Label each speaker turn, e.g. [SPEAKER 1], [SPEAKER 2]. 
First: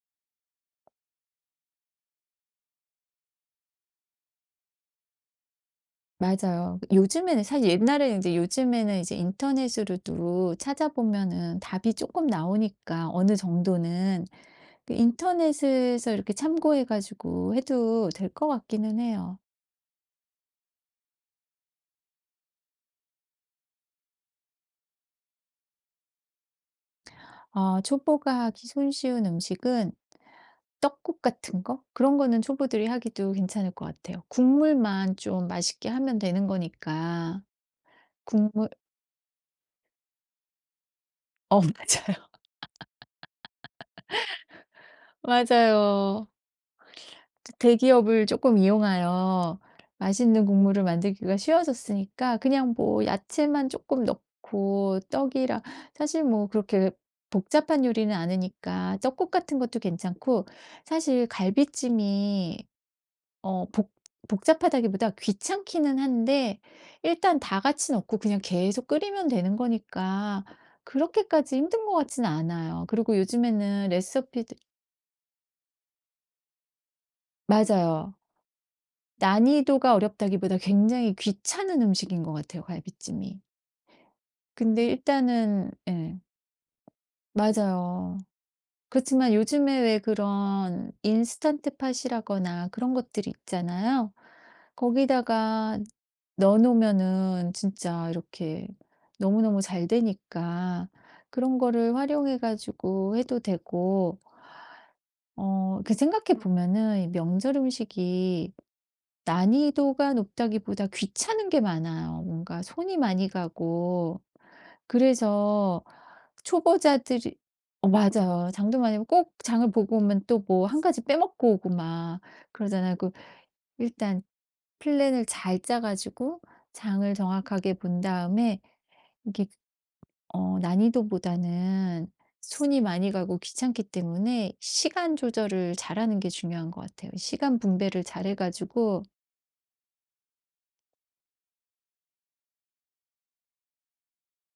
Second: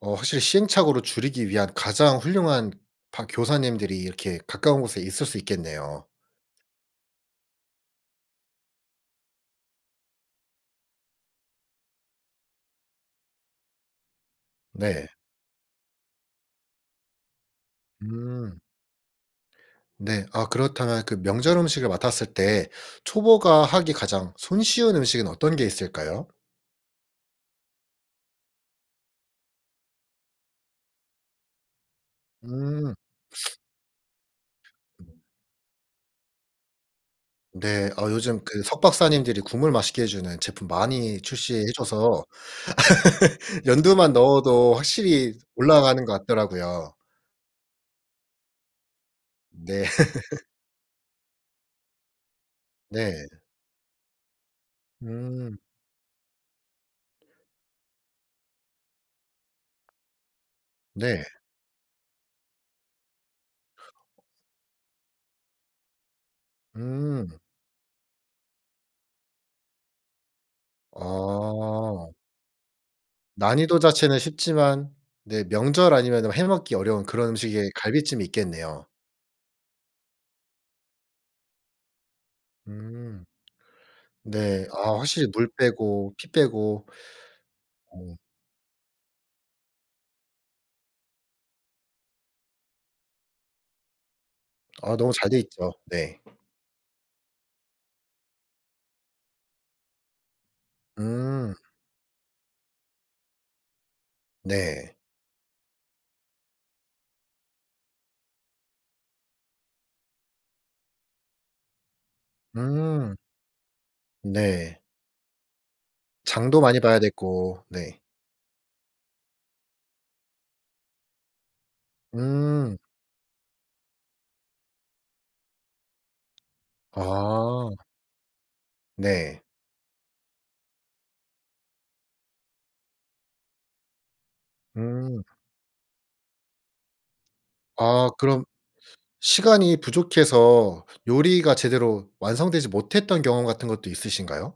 [SPEAKER 1] 어 확실히 시행착오를 줄이기 위한 가장 훌륭한 박 교사님들이 이렇게 가까운 곳에 있을 수 있겠네요.
[SPEAKER 2] 맞아요. 그 요즘에는 사실 옛날에는 이제 요즘에는 이제 인터넷으로도 찾아보면은 답이 쪼끔 나오니까, 어느 정도는. 그
[SPEAKER 1] 네.
[SPEAKER 2] 인터넷에서 이렇게 참고해 가지고 해도 될 것
[SPEAKER 1] 음.
[SPEAKER 2] 같기는 해요.
[SPEAKER 1] 네. 아 그렇다면 그 명절 음식을 맡았을 때 초보가 하기 가장 손쉬운 음식은 어떤 게 있을까요?
[SPEAKER 2] 어 초보가 하기 손쉬운 음식은 떡국 같은 거? 그런 거는 초보들이
[SPEAKER 1] 음.
[SPEAKER 2] 하기도 괜찮을 것 같아요. 국물만
[SPEAKER 1] 음.
[SPEAKER 2] 좀 맛있게 하면 되는 거니까.
[SPEAKER 1] 네. 어 요즘 그
[SPEAKER 2] 국물
[SPEAKER 1] 석박사님들이 국물 맛있게 해주는 제품 많이
[SPEAKER 2] 어
[SPEAKER 1] 출시해
[SPEAKER 2] 맞아요.
[SPEAKER 1] 줘서 연두만 넣어도 확실히 올라가는 것
[SPEAKER 2] 맞아요.
[SPEAKER 1] 같더라고요.
[SPEAKER 2] 저 대기업을 조금 이용하여
[SPEAKER 1] 네.
[SPEAKER 2] 맛있는 국물을 만들기가 쉬워졌으니까 그냥 뭐
[SPEAKER 1] 네.
[SPEAKER 2] 야채만 조금 넣고
[SPEAKER 1] 음.
[SPEAKER 2] 떡이랑 사실 뭐 그렇게 복잡한 요리는 아니니까 떡국 같은 것도 괜찮고
[SPEAKER 1] 네.
[SPEAKER 2] 사실 갈비찜이 어 복 복잡하다기보다 귀찮기는 한데
[SPEAKER 1] 음.
[SPEAKER 2] 일단 다 같이 넣고 그냥 계속 끓이면 되는 거니까 그렇게까지 힘든 것
[SPEAKER 1] 아.
[SPEAKER 2] 같지는 않아요. 그리고
[SPEAKER 1] 난이도
[SPEAKER 2] 요즘에는
[SPEAKER 1] 자체는
[SPEAKER 2] 레시피도
[SPEAKER 1] 쉽지만 네 명절 아니면은 해 먹기 어려운 그런 음식에
[SPEAKER 2] 맞아요.
[SPEAKER 1] 갈비찜이 있겠네요.
[SPEAKER 2] 난이도가 어렵다기보다 굉장히 귀찮은 음식인 것 같아요,
[SPEAKER 1] 음.
[SPEAKER 2] 갈비찜이.
[SPEAKER 1] 네.
[SPEAKER 2] 근데
[SPEAKER 1] 아 확실히 물
[SPEAKER 2] 일단은
[SPEAKER 1] 빼고
[SPEAKER 2] 예.
[SPEAKER 1] 피 빼고. 어.
[SPEAKER 2] 맞아요. 그렇지만 요즘에 왜 그런 인스턴트팟이라거나 그런 것들이 있잖아요.
[SPEAKER 1] 아 너무 잘 돼 있죠.
[SPEAKER 2] 거기다가
[SPEAKER 1] 네.
[SPEAKER 2] 넣어 놓으면은 진짜 이렇게 너무너무 잘 되니까
[SPEAKER 1] 음.
[SPEAKER 2] 그런 거를 활용해 가지고 해도 되고
[SPEAKER 1] 네.
[SPEAKER 2] 어 그 생각해 보면은 명절 음식이 난이도가 높다기보다 귀찮은 게 많아요. 뭔가 손이
[SPEAKER 1] 음.
[SPEAKER 2] 많이 가고.
[SPEAKER 1] 네.
[SPEAKER 2] 그래서
[SPEAKER 1] 장도 많이 봐야
[SPEAKER 2] 초보자들이
[SPEAKER 1] 됐고.
[SPEAKER 2] 어
[SPEAKER 1] 네.
[SPEAKER 2] 맞아요. 장도 많이 보고 꼭 장을 보고 오면 또 뭐 1 가지 빼먹고 오고 막
[SPEAKER 1] 음.
[SPEAKER 2] 그러잖아요. 그 일단 플랜을 잘 짜 가지고 장을
[SPEAKER 1] 아.
[SPEAKER 2] 정확하게 본 다음에
[SPEAKER 1] 네.
[SPEAKER 2] 이렇게 어 난이도보다는 손이 많이 가고 귀찮기 때문에 시간
[SPEAKER 1] 음.
[SPEAKER 2] 조절을 잘하는 게 중요한 것 같아요. 시간 분배를
[SPEAKER 1] 아
[SPEAKER 2] 잘 해
[SPEAKER 1] 그럼
[SPEAKER 2] 가지고
[SPEAKER 1] 시간이 부족해서 요리가 제대로 완성되지 못했던 경험 같은 것도 있으신가요?